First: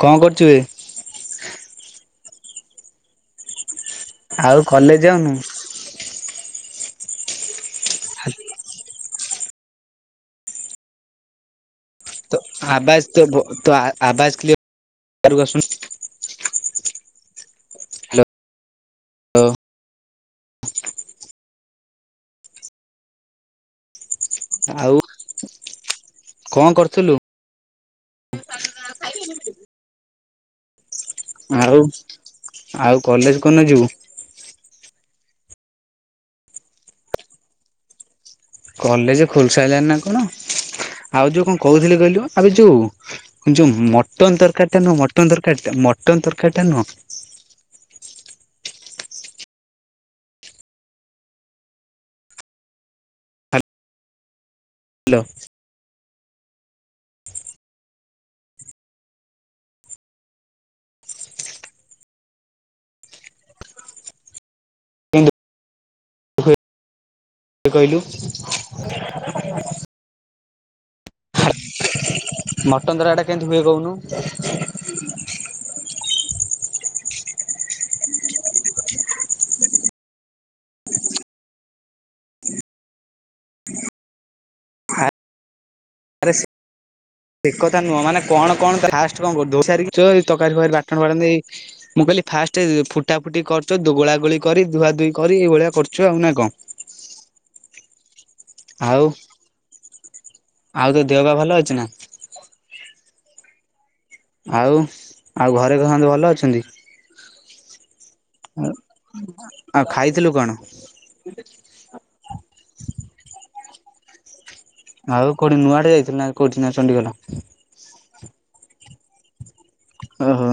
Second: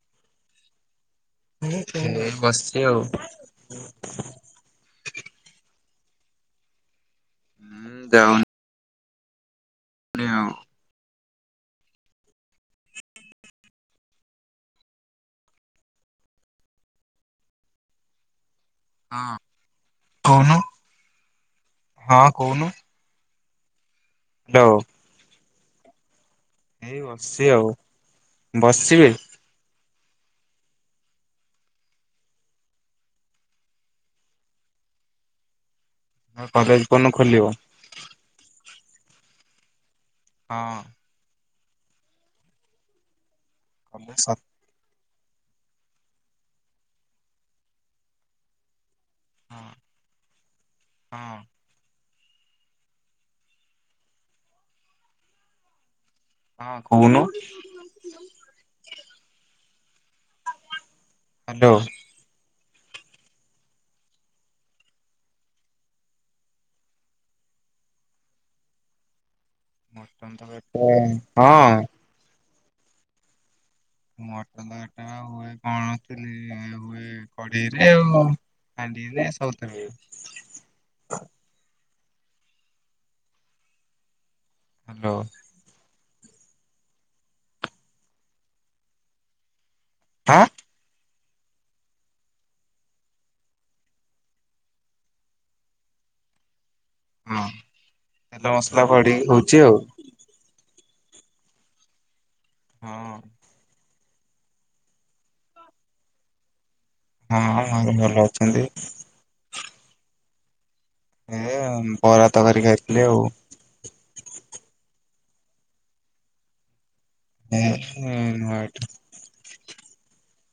କଣ କରୁଛୁ ବେ? ବସିଛି ଆଉ। ଆଉ କଲେଜ [inaudible] ହୁଁ ଦେହ ତୋ ଆବାଜ ତୋ ବ ତୋ ଆବାଜ କ୍ଳିଅର ବାହାରକୁ ଆସୁନୁ। ହ୍ୟାଲୋ ହଁ କହୁନୁ ହଁ କହୁନୁ। ହ୍ୟାଲୋ। ଆଉ କଣ ଏଇ କରୁଥିଲୁ? ବସିଚି ଆଉ ବସିଚି ବେ। ଆଉ ଆଉ କଲେଜ କଉଦିନ ଯିବୁ? କଲେଜ କଉଦିନ ଖୋଲିବ? କଲେଜ ଖୋଲସାରିଲାଣିି ନା କଣ। ହଁ ଆଉ ଯୋଉ କଣ କହୁଥିଲି କହିଲୁ ଆବେ ଯୋଉ ଯୋଉ କଲେଜ ସ ମଟନ ତରକାରୀ ଟା ନୁହୁଁ ମଟ ମଟନ ତରକାରୀଟା ମଟନ ତରକାରୀଟା ନୁହଁ ହୁଁ ହଁ। ହ୍ୟାଲୋ। ହଁ କହୁନୁ ହ୍ୟାଲୋ। [unintelligible] କହିଲୁ। ମଟନ ତରକାରୀ ତ ହଁ ମଟନ ତରକାରୀ ଟା କେମିତ ହୁଏ? କହୁନୁ? ମଟନ ଟା ହୁଏ କଣଥିଲି ହୁଏ କଡେଇରେ ଆଉ। ହାଣ୍ଡିରେ ସବୁଥିରେ। [inaudible] [inaudible] ହ୍ୟାଲୋ। ଆରେ ସେ ସେକଥା ନୁହଁ, ମାନେ କଣ କଣ ଫାଷ୍ଟ କଣ କରୁ। [unintelligible] ଏଇ ଆଁ ତରକାରୀ ଫରକାରୀ ବାଟଣ ଫାଟଣ ଦେଇ ମୁଁ କହିଲି ଫାଷ୍ଟ ଫୁଟା ଫୁଟି କରୁଚ ଗୋଳା ଗୋଳି କରି ଧୁଆ ଧୁଇ କରି ଏଇଭଳିଆ କରୁଚ ଆଉ ନା କଣ? ହଁ ତେଲ ମସଲା ଆଉ ପଡି଼କି ହଉଛି ଆଉ । ଆଉ ତୋ ଦେହ ପା ଭଲ ଅଛି ନା? ହଁ । ଆଉ ଆଉ ଘରେ ସମସ୍ତେ ଭଲ ଅଛନ୍ତି? [unintelligible] ଆଉ ଖାଇଥିଲୁ କଣ? ଏ ବରା ତରକାରୀ ଖାଇଥିଲି ଆଉ । ଆଉ କୋଉଠି ନୂଆ ଆଡେ ଯାଇଥିଲୁ କୋଉଠି ନା ଚଣ୍ଡିଖୋଲ? [unintelligible] ନୂଆ ହାଟ। ଓହୋ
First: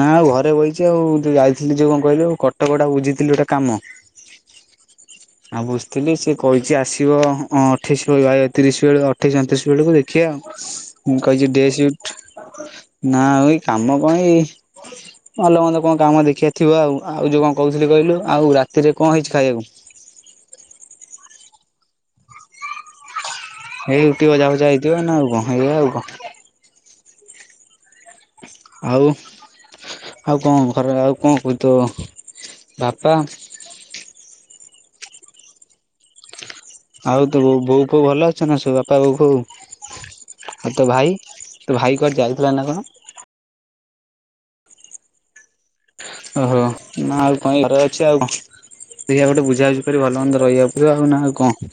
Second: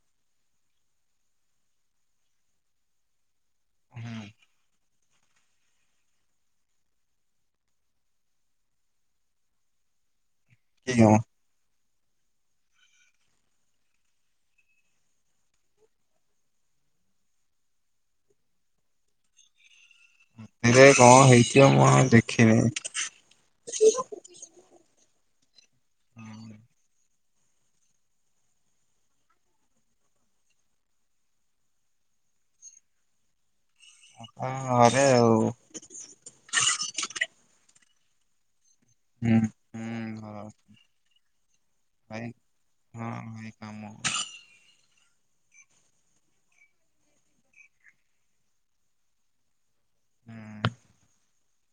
ନା ଆଉ ଘରେ ବଇଚି ଆଉ ଯୋଉ ଯାଇଥିଲି ଯୋଉ କଣ କହିଲୁ କଟକ ଟା ବୁଝିଥିଲୁ ଯୋଉଟା କାମ ଆଉ ବୁଝଥିଲି ସିଏ କହିଛି ଆସିବ ଅଠେଇଶି ରୁ ତିରିଶ ବେଳ ଅଠେଇଶି ଅଣତିରିଶ ବେଳକୁ ଦେଖିବା ଆଉ। ମୁଁ କହିଛି ଡେ ସିଫ୍ଟ ନା ଏ ଏ କାମ କଣ ଏଇ ଭଲ ମନ୍ଦ କଣ କାମ ଦେଖିବା ଥିବ ଆଉ। ଆଉ ଯୋଉ କଣ କହୁଥିଲି କହିଲୁ ଆଉ ରାତିରେ କଣ ହେଇଛି ଖାଇବାକୁ? ରାତିରେ କଣ ହେଇଥିବ ମୁଁ ଆଉ ଦେଖିନି । ଏଇ ରୁଟି ଭଜା ଫଜା ହେଇଥିବ ନା ଆଉ କ, ଏଇଆ ଆଉ କଣ? ଆଉ ଆଉ କଣ ଘରେ ଆଉ କଣ କହୁଛୁ ତୋ ବାପା? ହଁ ଘରେ ଆଉ । ଆଉ ତୋ ବୋଉ ଭଲ ଅଛନ୍ତି ନା ସବୁ? ବାପା ହୁଁ ହୁଁ ବୋଉ ଘର ଆଉ ତୋ ଭାଇ ତୋ ଭାଇ କୁଆଡ଼େ ଯାଇଥିଲା ନା କଣ? ହଁ ଭାଇ କାମ [inaudible] ଦେଖିବା ଗୋଟେ ବୁଝାବୁଝି କରିକି ଭଲ ମନ୍ଦ ରହିବାକୁ ପଡ଼ିବ ଆଉ ନା ଆଉ କଣ?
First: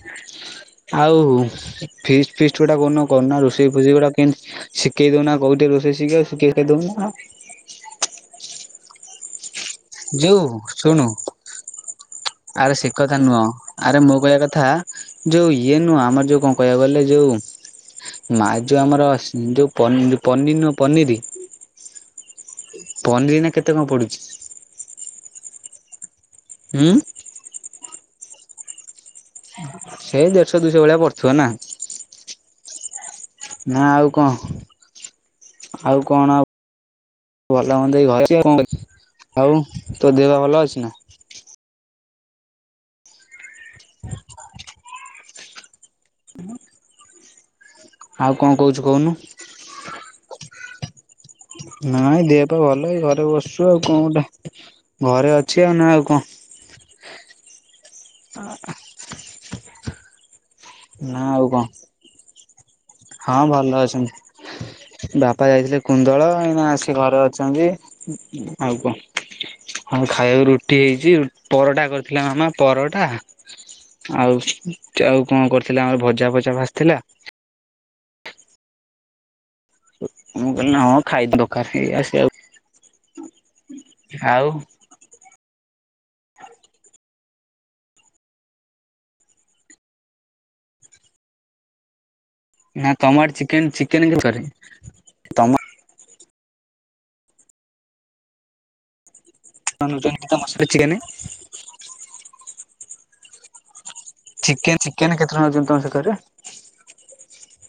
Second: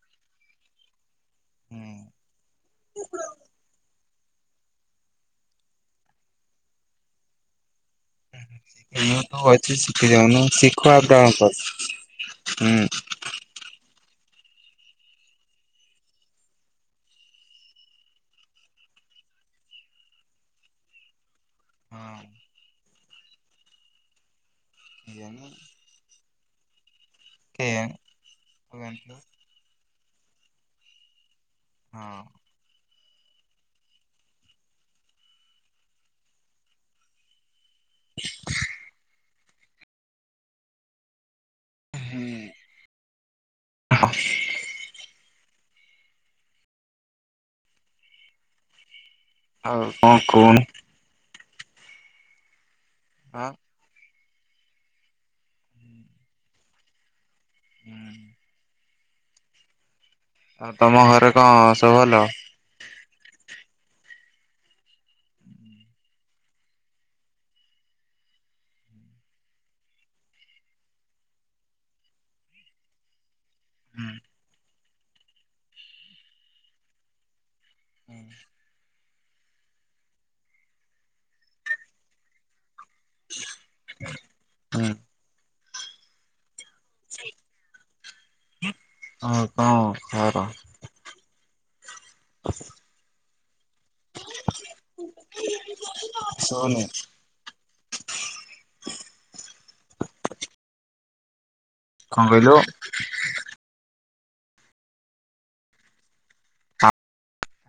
ଆଉ ହୁଁ ଫିଷ୍ଟ ଫିଷ୍ଟ ଗୋଟାଏ କୋଉ ଦିନ କରୁନା ରୋଷେଇ ଫୋଷେଇ ଗୋଟିଏ ଶିଖେଇ ଦଉନା କୋଉଠି ରୋଷେଇ ଶିଖିବା ଶିଖେଇ ତ ଦଉନା ହଁ ସେ ତ [unintelligible] ଶିଖିଦଉନୁ ଯୋଉ ଶିଖ ଶୁଣୁ ଆପ୍ ଡାଉନଲୋଡ଼ କର ଆରେ ସେ କଥା ହୁଁ। ନୁହଁ ଆରେ ମୋ କହିବା କଥା ଯୋଉ ଇଏ ନୁହଁ ଆମର ଯୋଉ କଣ କହିବାକୁ ଗଲେ ଯୋଉ ମା ଯୋଉ ଆମର ଯୋଉ ପନିର ନୁହଁ ପନିର ହଁ ପନିର ଏଇନା କେତେ କଣ ପଡୁଛି? ଜମା ହୁଁ? କେଜାଣି? ତୁ ଜାଣି ଥିବୁ । ସେଇ ଦେଢଶହ ଦୁଇଶହ ଭଳିଆ ପଡିୁଥିବ ନା? ହଁ । ନା ଆଉ କଣ ଆଉ କଣ ଆ ଭଲ ମନ୍ଦ ଏଇ ଘରେ ଅଛି ଆଉ କଣ କରିବି ଆଉ ତୋ ଦେହ ଭଲ ଅଛି ନା? ହୁଁ [inaudible] [inaudible] ଆଉ କଣ କହୁଛୁ କହୁନୁ ଆଉ କଣ କହୁନୁ? ନାଇଁ ଦେହ ପାଇଁ ଭଲ ଏଇ ଘରେ ଆଁ ବସିଛୁ ଆଉ କଣ ଟା ଘରେ ଅଛି ଆଉ ନା ଆଉ କଣ? [inaudible] ହୁଁ ଆଉ ତମ ନା ଘରେ ଆଉ କଣ ସବୁ ଭଲ? ହଁ ଭଲ ଅଛନ୍ତି। ବାପା ଯାଇଥିଲେ କୁନ୍ଦଳା ଏଇନା ଆସିକି ଘରେ ଅଛନ୍ତି ଆଉ କଣ? ହଁ ଖାଇବାକୁ ରୁଟି ହେଇଛି ପରଟା କରିଥିଲା ମାମା ପରଟା ହୁଁ ଆଉ ଆଉ କଣ କରୁଥିଲା ଆମର ଭଜା ଫଜା ଭାସିଥିଲା। ହୁଁ। ମୁଁ କହିଲି ହଁ ଖାଇଦବା ଆସିବା ଆଉ। [unintelligible] ଆଉ। ହୁଁ ସେ ଆଉ କଣ ଖବର? ନା ତମ ଆଡେ ଚିକେନ ଚିକେନ କେ [unintelligible] ମସଲା ଚିକେନ। କଣ [unintelligible] ଚେ ଚିକେନ କେତେ ଆଣୁଛନ୍ତି ତମ ସେପଟେ?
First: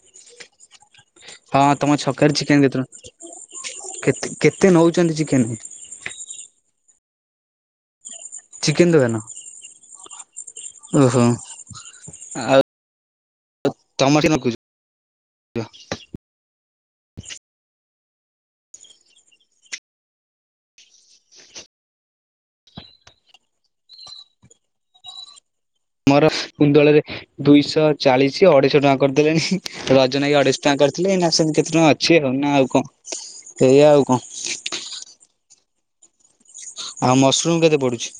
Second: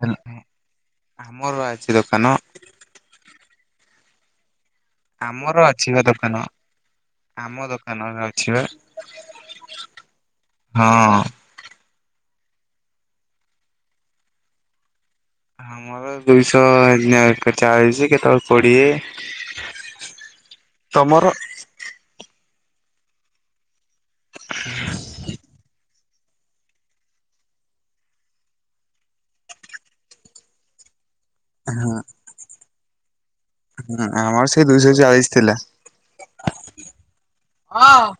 ହଲ୍ ହଁ। ହଁ ତମ ଛକୀ ଚିକେନ କେତେ କେତେ ନଉଛନ୍ତି ଚିକେନ ଆମର ଅଛି ପା ଦୋକାନ ଆମ ଦୋକାନ। ଚିକେନ ଦ ହେ ହଁ। ଓହୋ ଆଉ। ତମ ସେ ନ କୁଛ। ଆମର ଦୁଇଶହ ଚାଳିଶ କେତେବେଳେ କୋଡିଏ। ତୋମର [unintelligible] ମୋର କୁନ୍ଦଳରେ ଦୁଇଶହ ଚାଳିଶ ଅଢେଇଶହ ଟଙ୍କା କରିଦେଲେଣି। ରଜନ ଭାଇ ଅଢେଇଶହ ଟଙ୍କା କରି କ୍ଲିନ୍ ଆସିନି କେତେ ଟଙ୍କା ହଁ ଅଛି ଆଉ ନା ଆଉ କଣ? ଏଇଆ ହଁ ଆଉ କଣ ଆମର ସେଇ ଦୁଇଶହ ଚାଳିଶ ଥିଲା। ଆଉ ମସରୁମ୍ କେତେ ହଁ ପଡୁଛି?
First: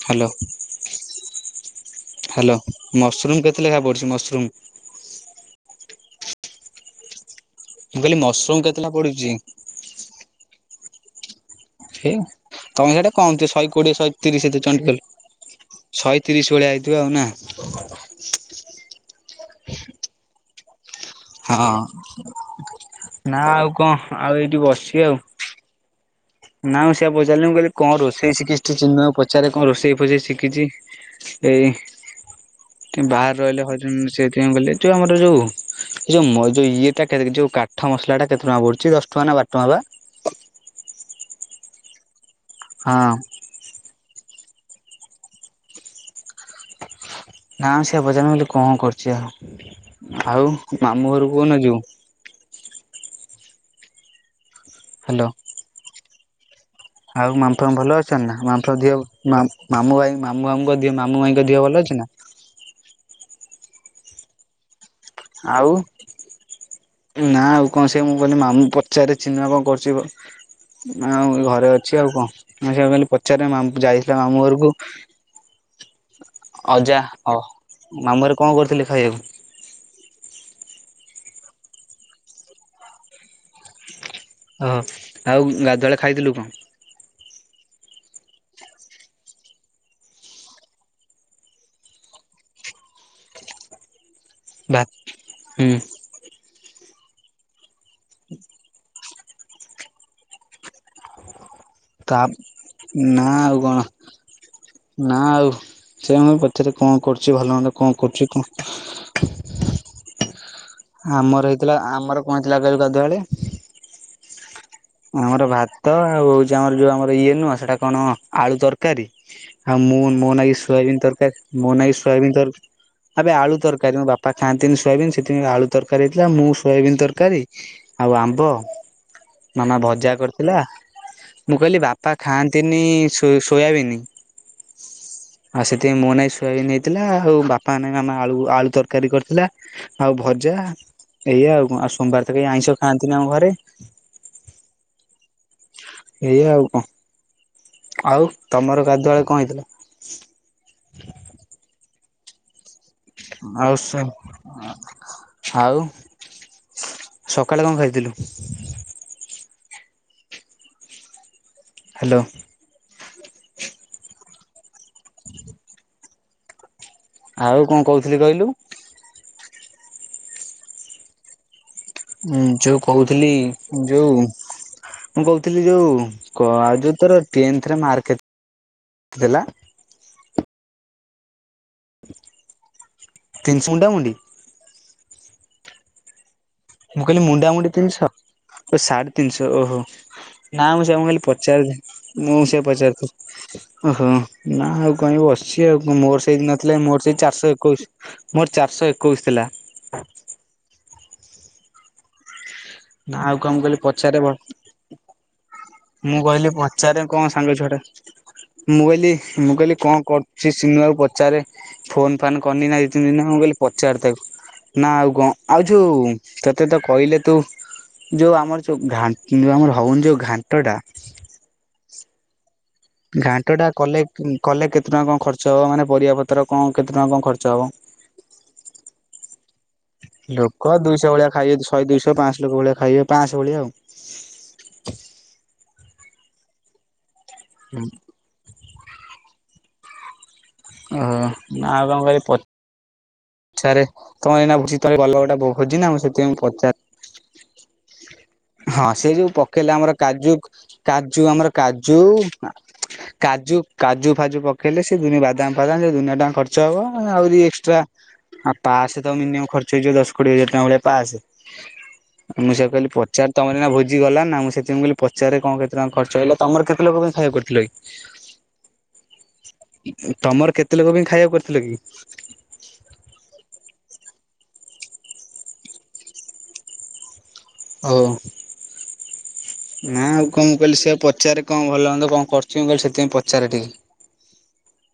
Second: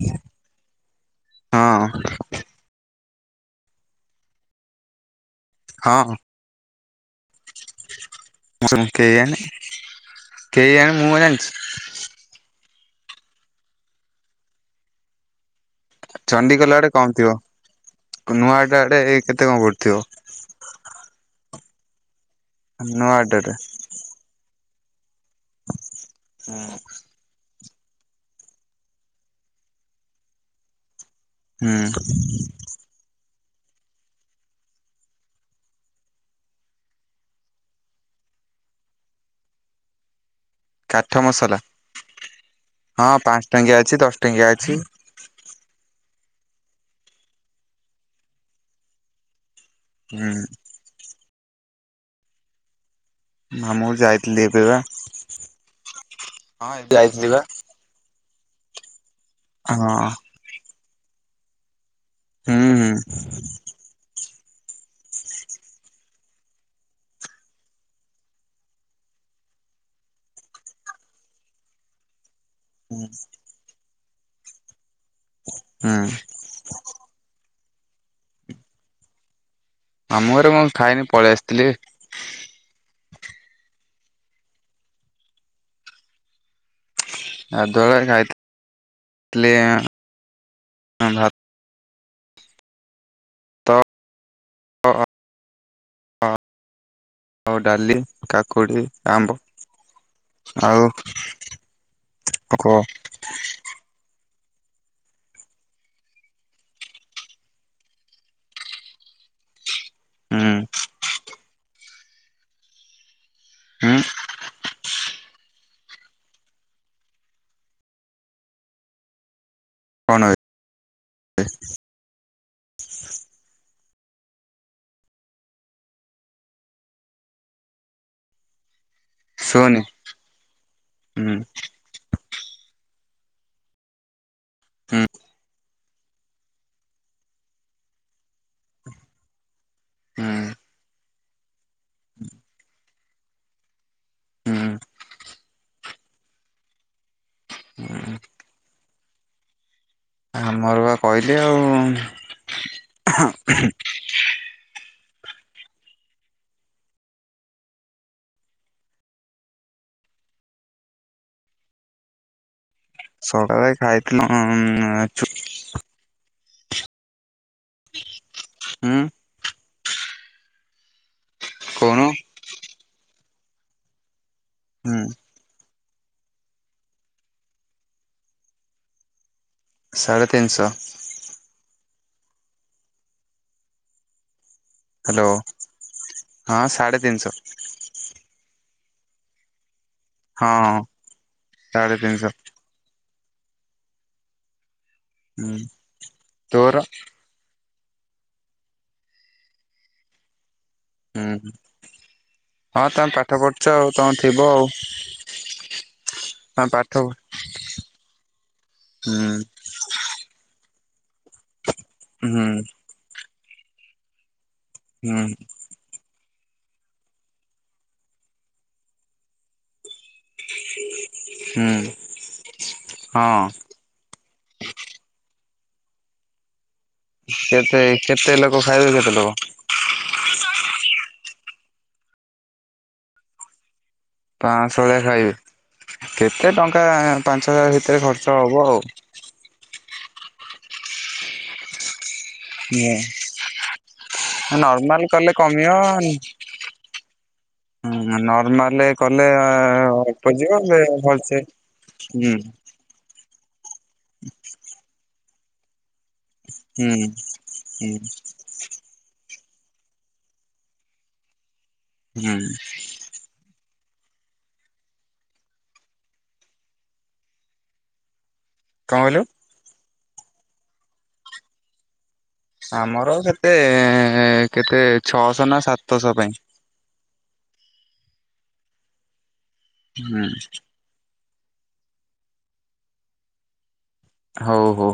ହ୍ୟାଲୋ। ହ୍ୟାଲୋ ହଁ। ମସରୁମ୍ କେତେ ଲେଖା ପଡିଛି? ମସରୁମ୍। ହଁ, । ମୁଁ କହିଲି ମସରୁମ୍ କେତେ ଲା ପଡୁଚି? କେଇ ଆଣ ମୁଁ କଣ ଜାଣିଛି? ସେଇ ତୋମେ ସେଇଟା କମ ଶହେ କୋଡିଏ ଶହେ ତିରିଶ ଦେ ଚଣ୍ଡିଖୋଲ। ଶହେ ତିରିଶ ଭଳିଆ ଚଣ୍ଡିଖୋଲ ଆଡେ ହେଇଥିବ ଆଉ କମ ନା? ଥିବ। କ ନୂଆ ଟା ରେ ଏଇ କେତେ କଣ କରିଥିବ? ହଁ ନା ଆଡେ। ଆଉ କଣ? ଆଉ ଏଇଠି ବସିଚି ଆଉ। ନା ମୁଁ ସେଇଆ ପଚାରିଲି ମୁଁ କହିଲି କଣ ରୋଷେଇ ଶିଖିଛି ଚିନ୍ମୟ ପଚାରେ କଣ ରୋଷେଇ ଫୁଷେଇ ଶିଖିଛି? ଏଇ ହଁ। ବାହାରେ ରହିଲେ ହରି ଉଁ, ସେଇଥିପାଇଁ ମୁଁ ଗଲି ଛୁଆ ଆମର ଯୋଉ ଏଇ ଯୋଉ ମଇ ଯୋଉ ଇଏଟା କେରକେ ଯୋଉ କାଠ ମସଲା ଟା କେତେ ଟଙ୍କା ପଡୁଛି ଦଶ ଟଙ୍କା ନା ବାର ଟଙ୍କା ବା? କାଠ ମସଲା ହଁ ପାନ୍ସ ଟଙ୍କିଆ ଅଛି। ଦଶ ଟଙ୍କିଆ ଅ ଛି। ନା ସେଇଆ ପଚାରିଲି ମୁଁ କହିଲି କଣ କରୁଛି ଆଉ? ହୁଁ ଆଉ ମାମଁ ଘରୁ କୁଅନ ଯିବୁ? ନା ମୁଁ ଯାଇଥିଲି ଏ ହ୍ୟାଲୋ। ହଁ ଏ ଯାଇଥିଲି ବା। ତ ନାହା ମାଫ ଦିହ ମାମ୍ ମାମୁ ହଁ। ଭାଇ ମାମୁ ଫାମୁଙ୍କ ଦିହ ମାମୁ ମାଇଁଙ୍କ ଦିହ ଭଲ ଅଛି ନା? ହୁଁ, ହୁଁ। ଆଉ ନା ଆଉ କଣ ସେ ମୁଁ କହିଲି ମାମୁଁ ପଚାରି ଚିନା କଣ କରଚି ବ ଆଉ ଘରେ ଅଛି ଆଉ କଣ। ମୁଁ ସେୟା ହୁଁ କହିଲି ପଚାରେ ମାମ ଯାଇଥିଲା ମାମୁ ଘରକୁ ହୁଁ ଅଜା ହଁ ମାମୁଁ ଘରେ କଣ କରିଥିଲେ ଖାଇବାକୁ? ମାମୁଁ ଘରେ ମୁଁ ଖାଇନି ପଳେଇ ଆସିଥିଲି। ଓହୋ ଆଉ ଗାଧୁଆଳେ ଖାଇଥିଲୁ କଣ? ଗାଧୁଆବେଳେ ଖାଇଥି ଲି ଅଁ, ଭା ତ ଭା ହୁଁ ଆଉ ଡାଲି କାକୁଡି ଆମ୍ବ ଆଉ ତାପ୍ ପୋକ ନା ଆଉ କଣ? ନା ଆଉ ସେ ମୁଁ ପଚାରେ କଣ କରୁଛି ଭଲ ମନ୍ଦ କଣ କରୁଛି କଣ? [unintelligible] ହୁଁ ଆମର ହେଇଥିଲା, ଆମର କଣ ହେଇଥିଲା କହିଲୁ ଗାଧୁଆ ବେଳେ? ହୁଁ। ଆମର ଭାତ ଆଉ ଯୋଉ ଆମର ଯୋଉ ଆମର ଇଏ ନୁହଁ ସେଟା କଣ ଆଳୁ ତରକାରୀ ଆଉ ମୁଁ ମୋ କଣ ନାଇକି ସୋୟାବିିନ ତରକାରୀ ମୋ ନାଇକି ସୋୟାବିିନ ତର ଆବେ ଆଳୁ ତର କାରୀ ମୋ ବାପା ଖାଆନ୍ତିନି ସୋୟାବିିନ ସେଥିପାଇଁ ଆଳୁ ତରକାରୀ ହେଇଥିଲା। ମୁଁ ସୋୟାବିିନ ତରକାରୀ ଆଉ ଆମ୍ବ ମାମା ଶୁନି ଭଜା କରିଥିଲା। ହୁଁ ମୁଁ କହିଲି ବାପା ଖାଆନ୍ତିନି ସୋ- ସୋୟାବିନି ହୁଁ। ଆଉ ସେଥିପାଇଁ ମୋ ନାହିଁ ଶୁଆବିନ୍ ହେଇଥିଲା ଆଉ ବାପାଙ୍କ ନାଁକି ଆଳୁ ଆଳୁ ତରକାରୀ କରିଥିଲା। ଆଉ ହୁଁ ଭଜା ଏୟା ଆଉ ଆଉ ସୋମବାର ତ ଆଇଁଷ ଖାଆନ୍ତିନି ଆମ ଘରେ। ହୁଁ [unintelligible] ଏଇଆ ଆଉ କଣ, ଆଉ ତମର ଗାଧୁଆ ବଳେ କଣ ହେଇଥିଲା। ଆମର ବା କହିଲି ଆଉ-ଉ-ଉ-ଉ ଆଉଶ୍ [inaudible] ଆଉ ସକାଳେ କଣ ଖାଇଥିଲୁ? ହ୍ୟାଲୋ ସକାଳେ ଖାଇଥିଲୁ ଉ-ଉ-ଉ-ଉ ଆଉ କଣ କହୁଥିଲି କହିଲୁ ହୁଁ କହୁନୁ ଉଁ ଯୋଉ କହୁଥିଲି ଯୋଉ ହୁଁ ମୁଁ କହୁଥିଲି ଯୋଉ କ ଆ ଯୋଉଁ ତୋର ଟେନଥ୍ ରେ ମାର୍କ କେତେ ଥିଲା? ସାଢ଼େ ତିନିଶ। ତିନିସ ମୁଣ୍ଡାମୁଡି? ହ୍ୟାଲୋ ହଁ ସାଢେ ମୁଁ କହିଲି ତିନିଶହ ମୁଣ୍ଡାମୁଡି ତିନିଶ? ଓ ସାଢେ ତିନିଶ ଓହୋ ହଁ ନା ହଁ ମୁଁ ସେୟା ମୁଁ ଖାଲି ସାଢେ ପଚାରୁଛି ତିନିଶହ ମୁଁ ସେୟା ପଚାରୁଥିଲ ଓହୋ ନା ଆଉ କାହିଁ ହୁଁ ବସିଛି ଆଉ ମୋର ସେଇଠି ନଥିଲା ତୋର ମୋର ସେଇ ଚାରିଶହ ଏକୋଇଶି ମୋର ଚାରିଶହ ଏକୋଇଶି ଥିଲା। ହୁଁ। ହଁ ତମେ ନା ପାଠ ଆଉ କଣ ପଢୁଛ କହିଲି ତମେ ପଚାରେ ଭ ଥିବ ଆଉ ମୁଁ କହିଲି ତମେ ପଚାରେ ପାଠ କଣ ସାଙ୍ଗ ଛୁଆଟା ମୁଁ କହିଲି ହୁଁ ମୁଁ କହିଲି କଣ କରୁଛି ସିିନୁଆକୁ ପ ପଚାରେ ଫୋନ୍ ହୁଁ ଫାନ୍ କରିନି ନା ଦି ତିନି ଦିନ ମୁଁ କହିଲି ପଚାରି ତାକୁ। ନା ଆଉ ହୁଁ କଣ ଆଉ ଯୋଉ ତତେ ତ କହିଲେ ତୁ ଯୋଉ ଆମର ଯୋଉ ଘା ଆମର ହଉନି ଯୋଉ ଘାଣ୍ଟଟା ହୁଁ ହଁ ଘାଣ୍ଟ ଟା କଲେ ଏ କଲେ କେତେ ଟଙ୍କା କଣ ଖର୍ଚ୍ଚ ହବ ମାନେ ପରିବା ପତ୍ର କଣ କେତେ ଟଙ୍କା କଣ ଖର୍ଚ୍ଚ ହବ, କେତେ କେତେ ଲୋକ ଖାଇବେ କେତେ ଲୋକ? ଲୋକ ଦୁଇଶହ ଭଳିଆ ଖାଇବେ ଶହେ ଦୁଇଶ ପାଆସ ଲୋକ ଭଳିଆ ଖାଇବେ ପାଆଶ ଭଳିଆଉ । ପାଞ୍ଚଶହ ପା-ଆ-ଆ-ଆ ପାଞ୍ଚ ହଜାର ଭିତରେ ଖର୍ଚ୍ଚ ହେବ ଆଉ। ଓହୋ ଆଉ କଣ [unintelligible] [inaudible] ରେ ତମେ ଏଇନା [unintelligible] ତମେ ନର୍ମାଲ ଭଲ କଲେ ଗୋଟେ କମିବ ଭୋଜି ନା ମୁଁ ସେଥିପାଇଁ ପଚାର ନର୍ମାଲ ହଁ ସେ କଲେ ଯୋଉ ପକେଇଲେ ଆମର ଅଳ୍ପ କାଜୁ ଯିବ କାଜୁ ଭଲସେ ଆମର କାଜୁ ହୁଁ ନା କାଜୁ କାଜୁ ଫାଜୁ ପକେଇଲେ ସେ ଦୁନିଆ ବାଦାମ ଫାଦାମ ସେ ଦୁନିଆ ଟଙ୍କା ଖର୍ଚ୍ଚ ହବ ହୁଁ ଆହୁରି ଏକ୍ସଟ୍ରା ହୁଁ ଆ ପାସ୍ ତ ମିନିମମ୍ ଖର୍ଚ୍ଚ ହେଇଯିବ ଦଶ କୋଡିଏ ହଜାର ଟଙ୍କା ଭଳିଆ ପାସ୍। ହୁଁ ମୁଁ ସେୟା କହିଲି ପଚାର ତମରନା ଭୋଜି ଗଲା ନା ମୁଁ ସେଥିଁ କ ପଚାରେ କଣ କେତେ ଟଙ୍କା ଖର୍ଚ୍ଚ ହେଲା। ତମର କେତେ ଲୋକ ଖାଇବାକୁ କରିଥିଲ କି? କଣ କହିଲୁ? ତମର କେତେ ଲୋକ ବି ଖାଇବାକୁ କରିଥିଲ କି? ଆମର କେତେ ଏ-ଏ-ଏ-ଏ କେତେ ଛଅଶହ ନା ସାତଶହ ପାଇଁ। ହଉ ନା ଆଉ ହୁଁ କଣ କହିଲି ସେୟା ପଚାରେ କଣ ଭଲ ହୁଅନ୍ତା କଣ କରଛି ମୁଁ କହଲି ସେଥିପାଇଁ ପଚାରେ ଟିକେ। ହଉ ହଉ।